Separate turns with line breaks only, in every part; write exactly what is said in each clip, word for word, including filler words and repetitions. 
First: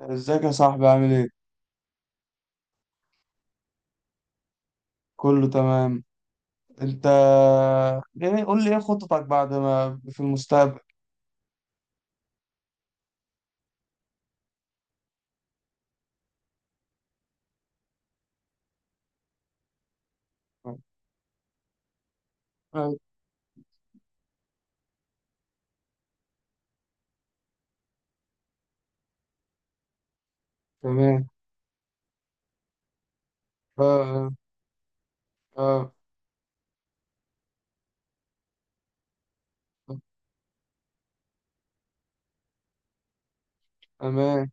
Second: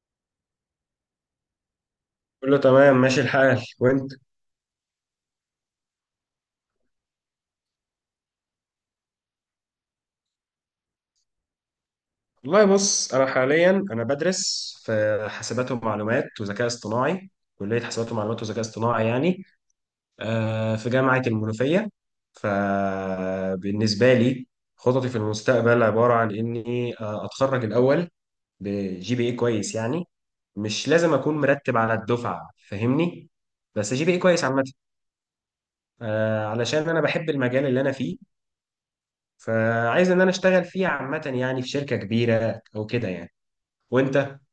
ازيك يا صاحبي؟ عامل ايه؟
كله تمام ماشي الحال، وانت؟
كله تمام. انت؟ يعني قول لي ايه خططك بعد ما في المستقبل.
والله بص، انا حاليا انا بدرس في حاسبات ومعلومات وذكاء اصطناعي. كلية حاسبات ومعلومات وذكاء اصطناعي يعني، آه، في جامعة المنوفية.
آه،
فبالنسبة لي، خططي في المستقبل عبارة عن اني آه، اتخرج الاول، بجي بي اي كويس يعني. مش لازم
تمام.
اكون مرتب على الدفعة فاهمني،
آه،
بس جي بي اي
آه،
كويس عامة.
آه،
آه، علشان انا بحب المجال اللي انا فيه، فعايز ان انا اشتغل فيه عامة يعني، في شركة كبيرة او كده يعني. وانت؟
تمام.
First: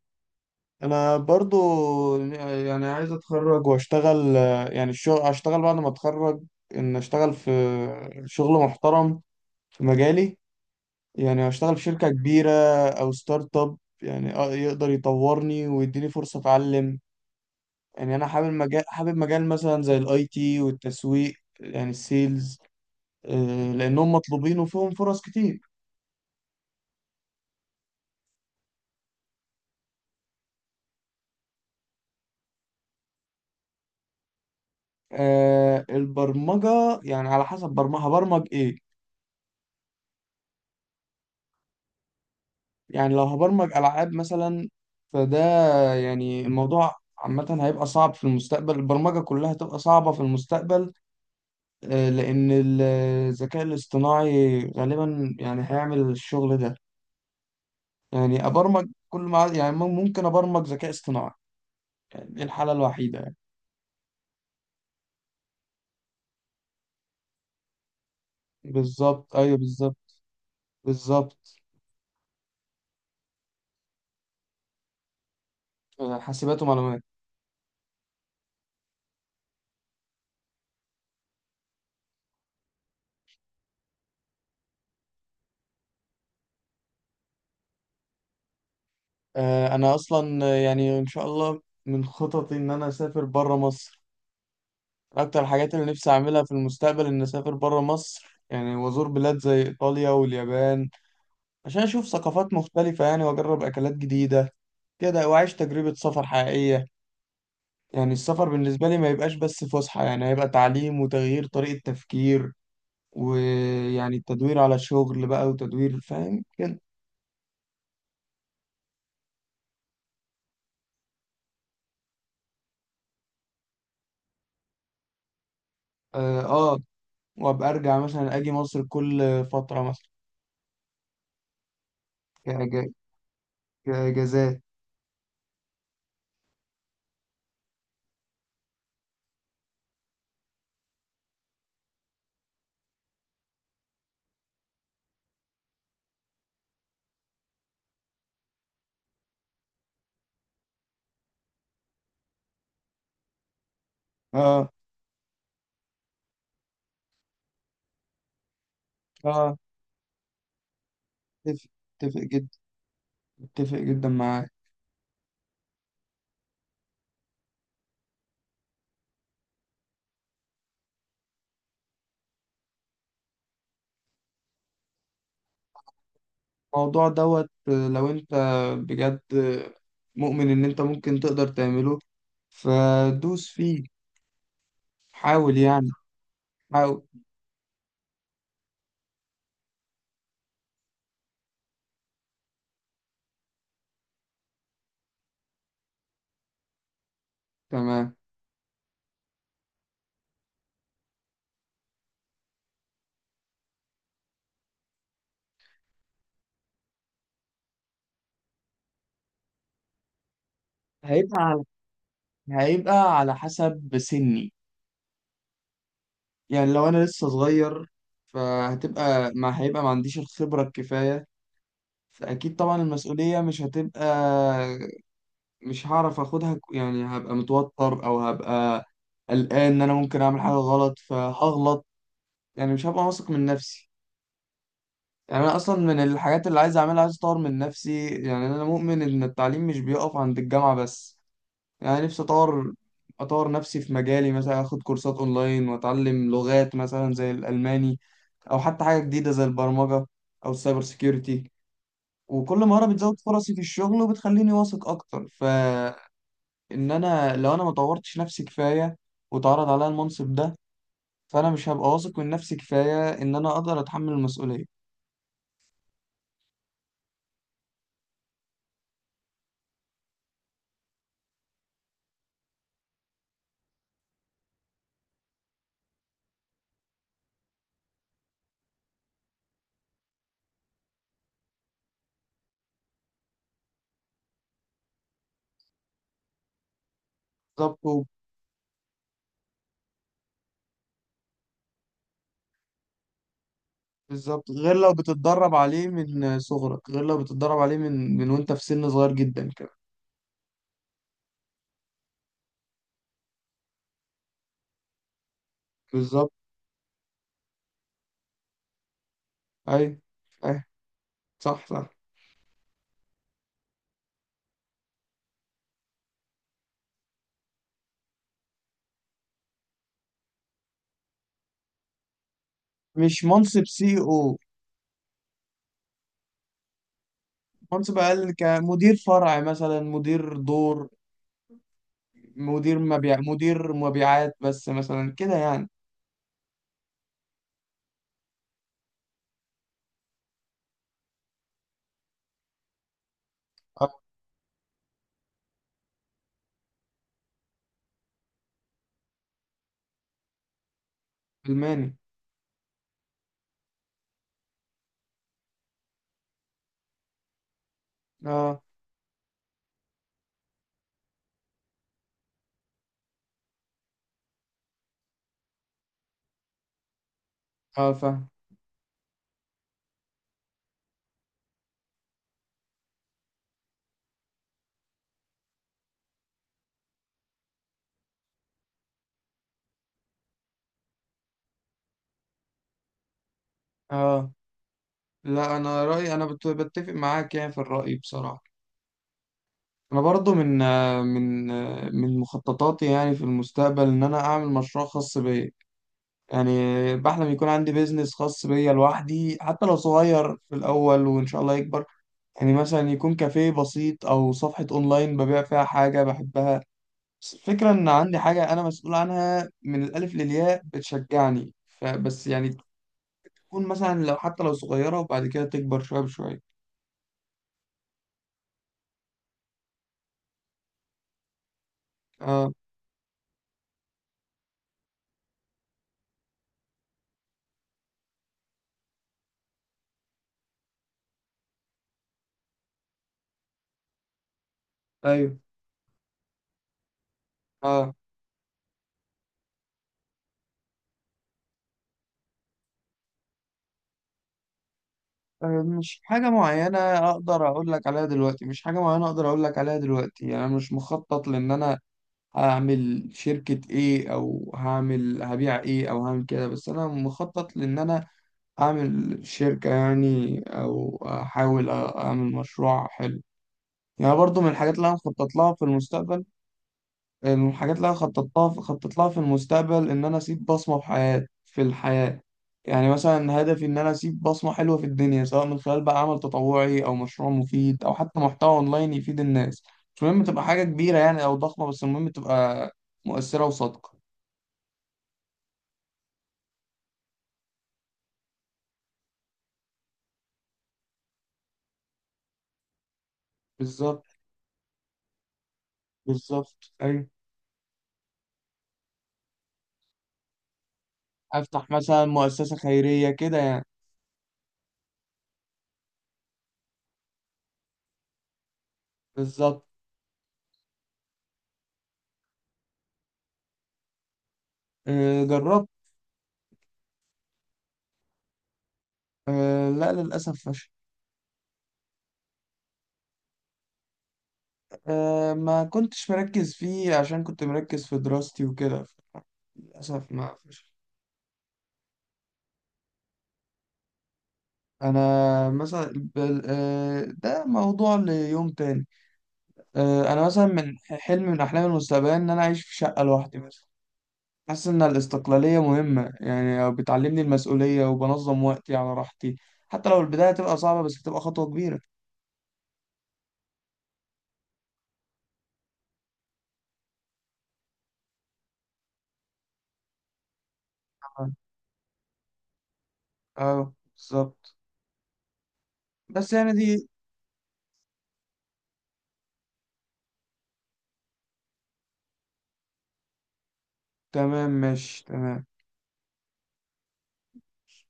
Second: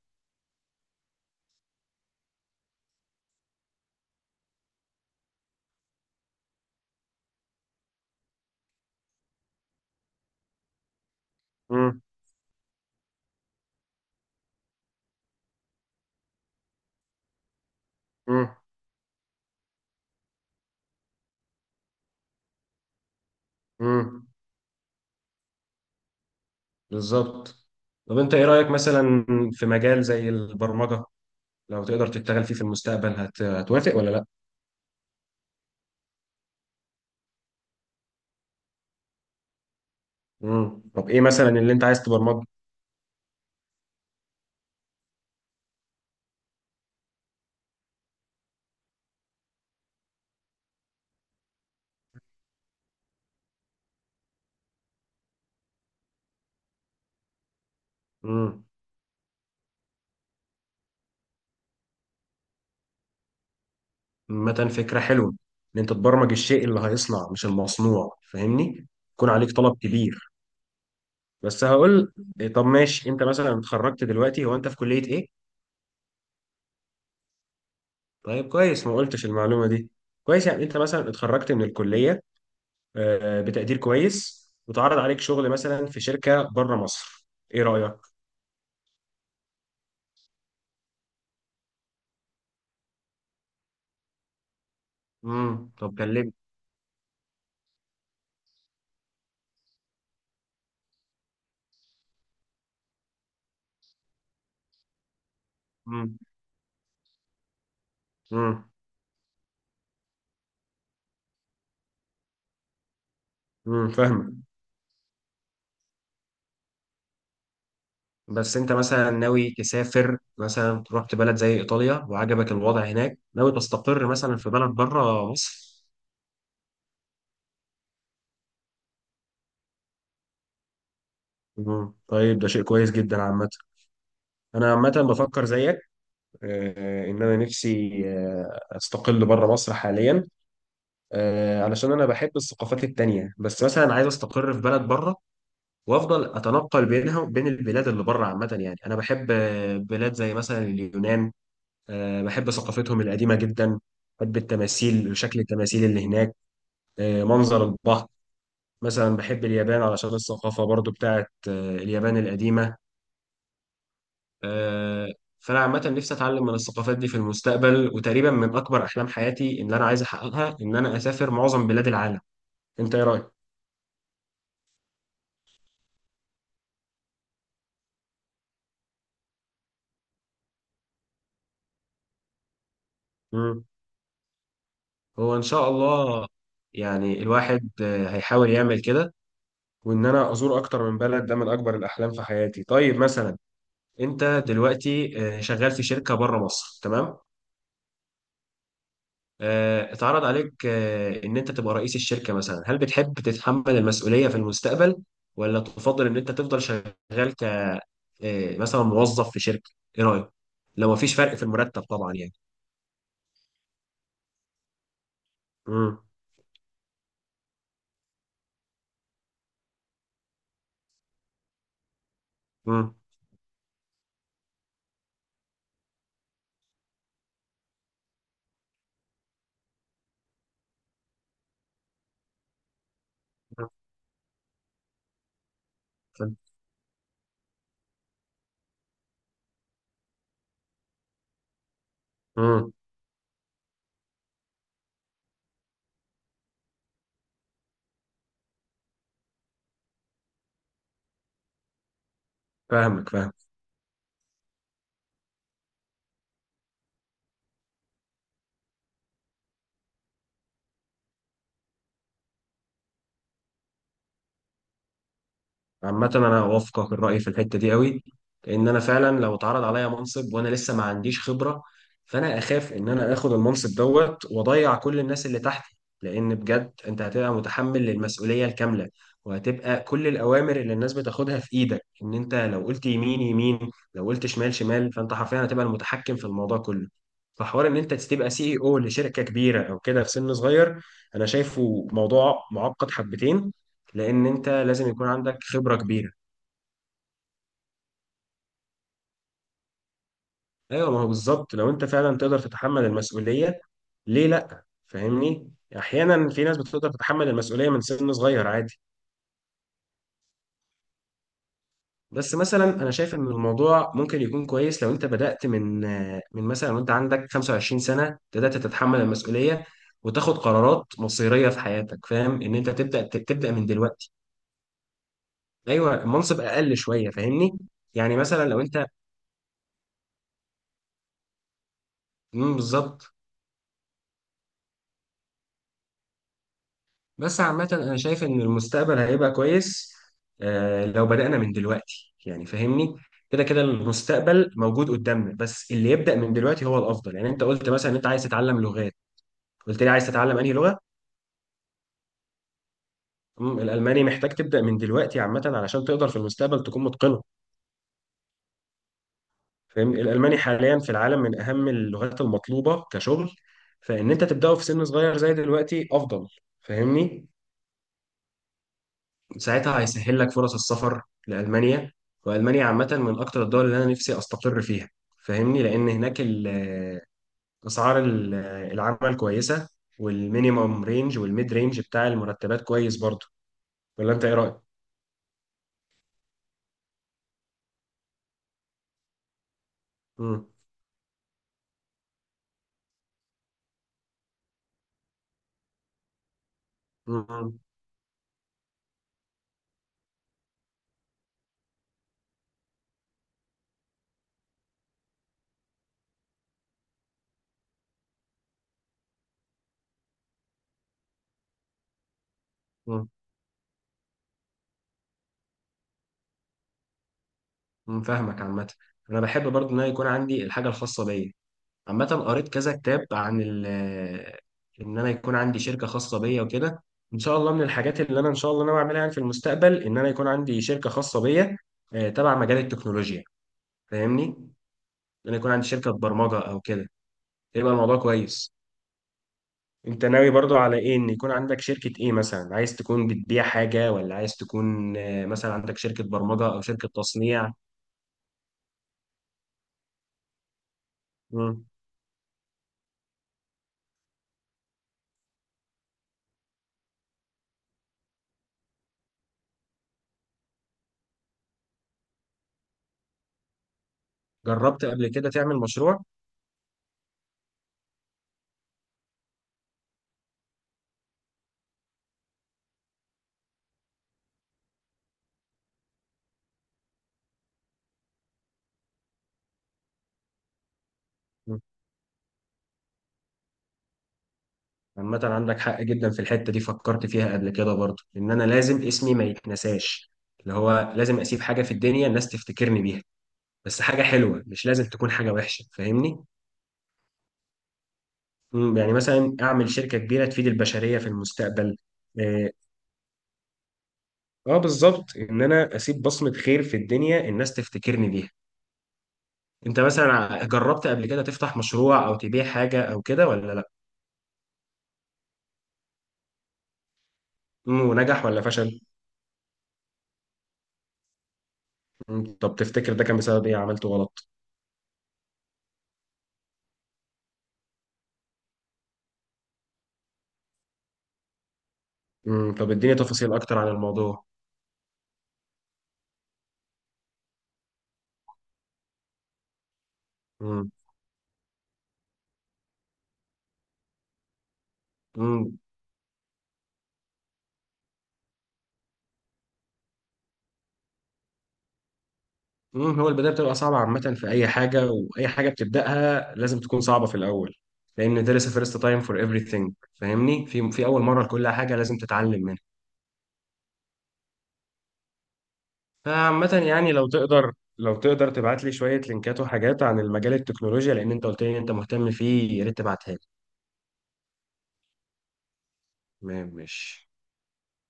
انا برضو يعني عايز اتخرج واشتغل، آه، يعني الشغل اشتغل بعد ما اتخرج. ان اشتغل في شغل محترم في مجالي، يعني اشتغل في
مم.
شركة كبيرة او ستارت اب، يعني آه، يقدر يطورني ويديني فرصة اتعلم. يعني انا حابب
مم.
مجال حابب مجال مثلا زي الاي تي والتسويق، يعني السيلز، آه، لانهم
مم.
مطلوبين وفيهم فرص كتير.
بالظبط. طب انت ايه رأيك مثلا في مجال زي البرمجة؟ لو تقدر تشتغل فيه في المستقبل، هت... هتوافق ولا لا؟
آه، البرمجة يعني على حسب برمجة هبرمج ايه.
مم. طب ايه مثلا اللي انت عايز تبرمجه؟
يعني لو هبرمج العاب مثلا، فده يعني الموضوع عامة هيبقى صعب في المستقبل، البرمجة كلها هتبقى صعبة في المستقبل. آه، لأن ال- الذكاء الاصطناعي غالبا يعني هيعمل الشغل ده. يعني
مم.
أبرمج، كل ما يعني ممكن أبرمج ذكاء اصطناعي، يعني دي الحالة الوحيدة.
مثلا فكرة حلوة، ان انت تبرمج الشيء اللي هيصنع، مش المصنوع، فاهمني. يكون
بالظبط،
عليك
ايوه
طلب
بالظبط.
كبير.
بالظبط.
بس هقول إيه، طب ماشي، انت مثلا اتخرجت دلوقتي، هو انت في كلية ايه؟
آه، حاسبات ومعلومات.
طيب كويس، ما قلتش المعلومة دي. كويس، يعني انت مثلا اتخرجت من الكلية آه، بتقدير كويس، وتعرض عليك شغل مثلا في شركة بره مصر، ايه رأيك؟
آه، انا اصلا آه، يعني ان شاء الله من خططي ان انا اسافر بره مصر. اكتر
امم
الحاجات اللي
طب
نفسي
كلمني.
اعملها في المستقبل ان اسافر بره مصر، يعني وازور بلاد زي ايطاليا واليابان، عشان اشوف ثقافات مختلفة يعني، واجرب اكلات جديدة كده، واعيش تجربة
امم
سفر حقيقية. يعني السفر
امم
بالنسبة لي ما يبقاش بس فسحة، يعني هيبقى تعليم وتغيير طريقة تفكير.
امم
ويعني
فاهمك.
التدوير على الشغل بقى وتدوير، فاهم كده.
بس انت مثلا ناوي تسافر، مثلا رحت بلد زي ايطاليا وعجبك الوضع هناك، ناوي تستقر مثلا في بلد بره مصر؟
اه آه. وابقى ارجع مثلا اجي مصر كل فتره مثلا.
مم. طيب ده شيء
كأج-
كويس جدا عامة.
كاجازات.
أنا عامة بفكر زيك، آه، إن أنا نفسي آه، أستقل بره مصر حاليا، آه، علشان أنا بحب الثقافات التانية. بس مثلا عايز أستقر في بلد بره، وافضل اتنقل بينها وبين البلاد اللي بره عامه. يعني انا بحب آه، بلاد زي مثلا اليونان. آه، بحب ثقافتهم القديمه جدا. بحب
اه
التماثيل، شكل التماثيل اللي هناك. آه، منظر البحر. مثلا بحب
اه.
اليابان علشان الثقافه برضو بتاعت
اتفق،
آه، اليابان
اتفق جدا،
القديمه.
اتفق جدا معاك.
آه، فانا عامه نفسي اتعلم من الثقافات دي في المستقبل. وتقريبا من اكبر احلام حياتي ان انا عايز احققها، ان انا اسافر معظم بلاد العالم. انت ايه رايك؟
الموضوع دوت آه، لو انت بجد آه، مؤمن ان انت ممكن تقدر تعمله فدوس
مم.
فيه.
هو ان
حاول
شاء
يعني،
الله،
حاول.
يعني الواحد آه، هيحاول يعمل كده. وان انا ازور اكتر من بلد، ده من اكبر الاحلام في حياتي. طيب مثلا، انت دلوقتي آه، شغال في شركه بره مصر، تمام.
تمام.
آه، اتعرض عليك آه، ان انت تبقى رئيس الشركه مثلا، هل بتحب تتحمل المسؤوليه في المستقبل، ولا تفضل ان انت تفضل شغال ك آه، مثلا موظف في شركه؟ ايه رايك؟ لو مفيش فرق
هيبقى
في
على
المرتب طبعا يعني.
هيبقى على حسب سني.
امم
يعني لو انا لسه صغير، فهتبقى، ما هيبقى ما عنديش الخبرة الكفاية، فأكيد طبعا
امم
المسؤولية مش هتبقى، مش هعرف اخدها ك- يعني هبقى متوتر او هبقى قلقان ان انا ممكن اعمل حاجه غلط فهغلط، يعني مش هبقى واثق من نفسي. يعني انا اصلا من الحاجات اللي عايز اعملها عايز اطور من نفسي، يعني انا مؤمن ان التعليم مش بيقف عند الجامعه بس. يعني نفسي
امم
اطور اطور نفسي في مجالي، مثلا اخد كورسات اونلاين واتعلم لغات مثلا زي الالماني، او حتى حاجه جديده زي البرمجه او السايبر سيكيورتي. وكل مهاره
فاهمك
بتزود
فاهمك.
فرصي في الشغل وبتخليني واثق اكتر. ف ان انا، لو انا ما طورتش نفسي كفايه واتعرض عليا المنصب ده، فانا مش هبقى واثق من نفسي كفايه ان انا اقدر اتحمل المسؤوليه.
عامة أنا أوافقك الرأي في الحتة دي قوي، لأن أنا فعلا لو اتعرض عليا منصب وأنا لسه ما عنديش خبرة، فأنا أخاف إن أنا آخد المنصب دوت وأضيع كل الناس اللي تحتي. لأن بجد أنت هتبقى متحمل للمسؤولية الكاملة، وهتبقى كل الأوامر اللي الناس بتاخدها في إيدك. إن أنت لو قلت يمين يمين، لو قلت شمال شمال، فأنت حرفيا هتبقى المتحكم في الموضوع كله. فحوار إن
بالظبط
أنت
و-
تبقى سي إي أو لشركة كبيرة أو كده في سن صغير، أنا شايفه موضوع معقد حبتين، لان انت
بالظبط، غير
لازم
لو
يكون عندك
بتتدرب
خبرة
عليه
كبيرة.
من صغرك، غير لو بتتدرب عليه من من وانت في سن صغير جدا كمان.
ايوه، ما هو بالظبط، لو انت فعلا تقدر تتحمل المسؤولية، ليه لا فاهمني؟ احيانا
بالظبط.
في ناس بتقدر تتحمل المسؤولية من سن صغير عادي.
اي اي، صح صح.
بس مثلا انا شايف ان الموضوع ممكن يكون كويس لو انت بدأت من، من مثلا وانت عندك 25 سنة بدأت تتحمل المسؤولية وتاخد قرارات مصيرية في حياتك. فاهم ان انت تبدأ
مش
تبدأ
منصب
من
سي
دلوقتي.
او،
ايوه، المنصب اقل شوية فاهمني.
منصب
يعني
اقل
مثلا لو انت،
كمدير فرع مثلا، مدير دور،
مم،
مدير
بالظبط.
مبيع، مدير مبيعات بس مثلا كده يعني.
بس عامة أنا شايف إن المستقبل هيبقى كويس، آه، لو بدأنا من دلوقتي يعني فاهمني. كده كده
آه،
المستقبل موجود قدامنا، بس اللي يبدأ من دلوقتي هو الأفضل. يعني أنت قلت مثلا إن أنت عايز تتعلم لغات، قلت لي عايز تتعلم أنهي لغة؟
الماني.
مم، الألماني محتاج تبدأ من دلوقتي عامة علشان تقدر في المستقبل تكون متقنه،
اه
فاهمني. الألماني حاليا في العالم من أهم اللغات المطلوبة كشغل. فإن أنت تبدأه في سن صغير زي دلوقتي أفضل، فاهمني.
اه فاهم.
ساعتها هيسهل لك فرص السفر لألمانيا. وألمانيا عامة من أكتر الدول اللي أنا نفسي أستقر فيها، فاهمني. لأن هناك ال- آه، أسعار ال- آه، العمل كويسة، والمينيمم رينج والميد رينج بتاع المرتبات كويس برضه. ولا أنت
اه
إيه رأيك؟
لا، انا رايي انا بت- بتفق معاك يعني في الراي بصراحه. انا برضو
مم.
من آه، من آه، من مخططاتي يعني في المستقبل ان انا اعمل مشروع خاص بيا. يعني بحلم يكون
مم.
عندي بيزنس خاص بيا لوحدي، حتى لو صغير في الاول وان شاء الله يكبر. يعني مثلا يكون كافيه بسيط او صفحه اونلاين ببيع فيها حاجه بحبها. بس الفكره ان عندي حاجه انا مسؤول عنها من الالف للياء بتشجعني. فبس يعني
مم.
تكون مثلا، لو حتى لو صغيره، وبعد كده تكبر شويه بشويه.
مم. فاهمك عامة. أنا بحب برضه إن أنا يكون عندي الحاجة الخاصة بيا. عامة قريت
اه.
كذا كتاب عن ال، إن أنا يكون عندي شركة خاصة بيا وكده. إن شاء الله من الحاجات اللي أنا إن شاء الله ناوي أعملها يعني في المستقبل، إن أنا يكون عندي شركة خاصة بيا آه، تبع مجال التكنولوجيا. فاهمني؟ إن أنا
ايوه.
يكون عندي شركة برمجة أو كده، يبقى
اه.
الموضوع كويس. أنت ناوي برضو على إيه؟ إن يكون عندك شركة إيه مثلا؟ عايز تكون بتبيع حاجة، ولا عايز تكون آه، مثلا
أه،
عندك
مش
شركة
حاجة
برمجة أو
معينة
شركة
أقدر
تصنيع؟
أقول لك عليها دلوقتي، مش حاجة معينة أقدر أقول لك عليها دلوقتي. يعني أنا مش مخطط لأن
مم.
أنا هعمل شركة إيه، أو هعمل هبيع إيه، أو هعمل كده، بس أنا مخطط لأن أنا أعمل شركة يعني، أو أحاول أ- أعمل مشروع حلو. يعني برضو من الحاجات
جربت
اللي أنا
قبل كده
مخطط لها
تعمل
في
مشروع؟
المستقبل. الحاجات اللي انا خططتها خططت لها في المستقبل ان انا اسيب بصمه في حياتي في الحياه. يعني مثلا هدفي ان انا اسيب بصمه حلوه في الدنيا، سواء من خلال بقى عمل تطوعي او مشروع مفيد او حتى محتوى اونلاين يفيد الناس. مش مهم تبقى حاجه كبيره يعني او ضخمه، بس المهم تبقى مؤثره وصادقه.
عامة عندك حق جدا في الحتة دي، فكرت فيها قبل كده برضه، إن أنا لازم اسمي ما يتنساش، اللي هو لازم أسيب حاجة في الدنيا الناس تفتكرني بيها، بس حاجة
بالظبط.
حلوة، مش لازم تكون حاجة وحشة، فاهمني؟
بالظبط ايوه.
مم، يعني مثلا أعمل شركة كبيرة تفيد البشرية في
افتح
المستقبل.
مثلا
آه.
مؤسسه خيريه كده يعني.
آه، بالظبط، إن أنا أسيب بصمة خير في الدنيا الناس تفتكرني بيها.
بالظبط.
أنت مثلا ع- جربت قبل كده تفتح مشروع أو تبيع حاجة أو كده ولا لأ؟
أه جربت.
مم، ونجح ولا فشل؟
أه لا، للاسف فشل.
مم، طب تفتكر ده كان بسبب إيه؟ عملته غلط؟
أه ما كنتش مركز فيه عشان كنت مركز في دراستي وكده، للأسف ما فيش.
مم، طب إديني تفاصيل أكتر عن الموضوع.
أنا مثلا بل- آه، ده موضوع ليوم تاني. آه، أنا مثلا من حلم، من أحلام المستقبل، إن أنا أعيش في شقة لوحدي مثلا. حاسس إن
امم
الاستقلالية مهمة، يعني بتعلمني المسؤولية وبنظم وقتي على راحتي. حتى لو البداية هتبقى صعبة، بس هتبقى خطوة كبيرة.
امم هو البدايه بتبقى صعبه عامه، في اي حاجه، واي حاجه بتبداها لازم تكون صعبه في الاول. لان there is a first time for everything. فاهمني، في في اول مره
أه
لكل حاجه لازم تتعلم منها.
آه، بالظبط. بس يعني
فعامه
دي،
يعني، لو تقدر لو تقدر تبعت لي شويه لينكات وحاجات عن المجال التكنولوجيا، لان انت قلت لي ان انت مهتم فيه، يا ريت تبعتها لي.
تمام ماشي تمام.
تمام ماشي.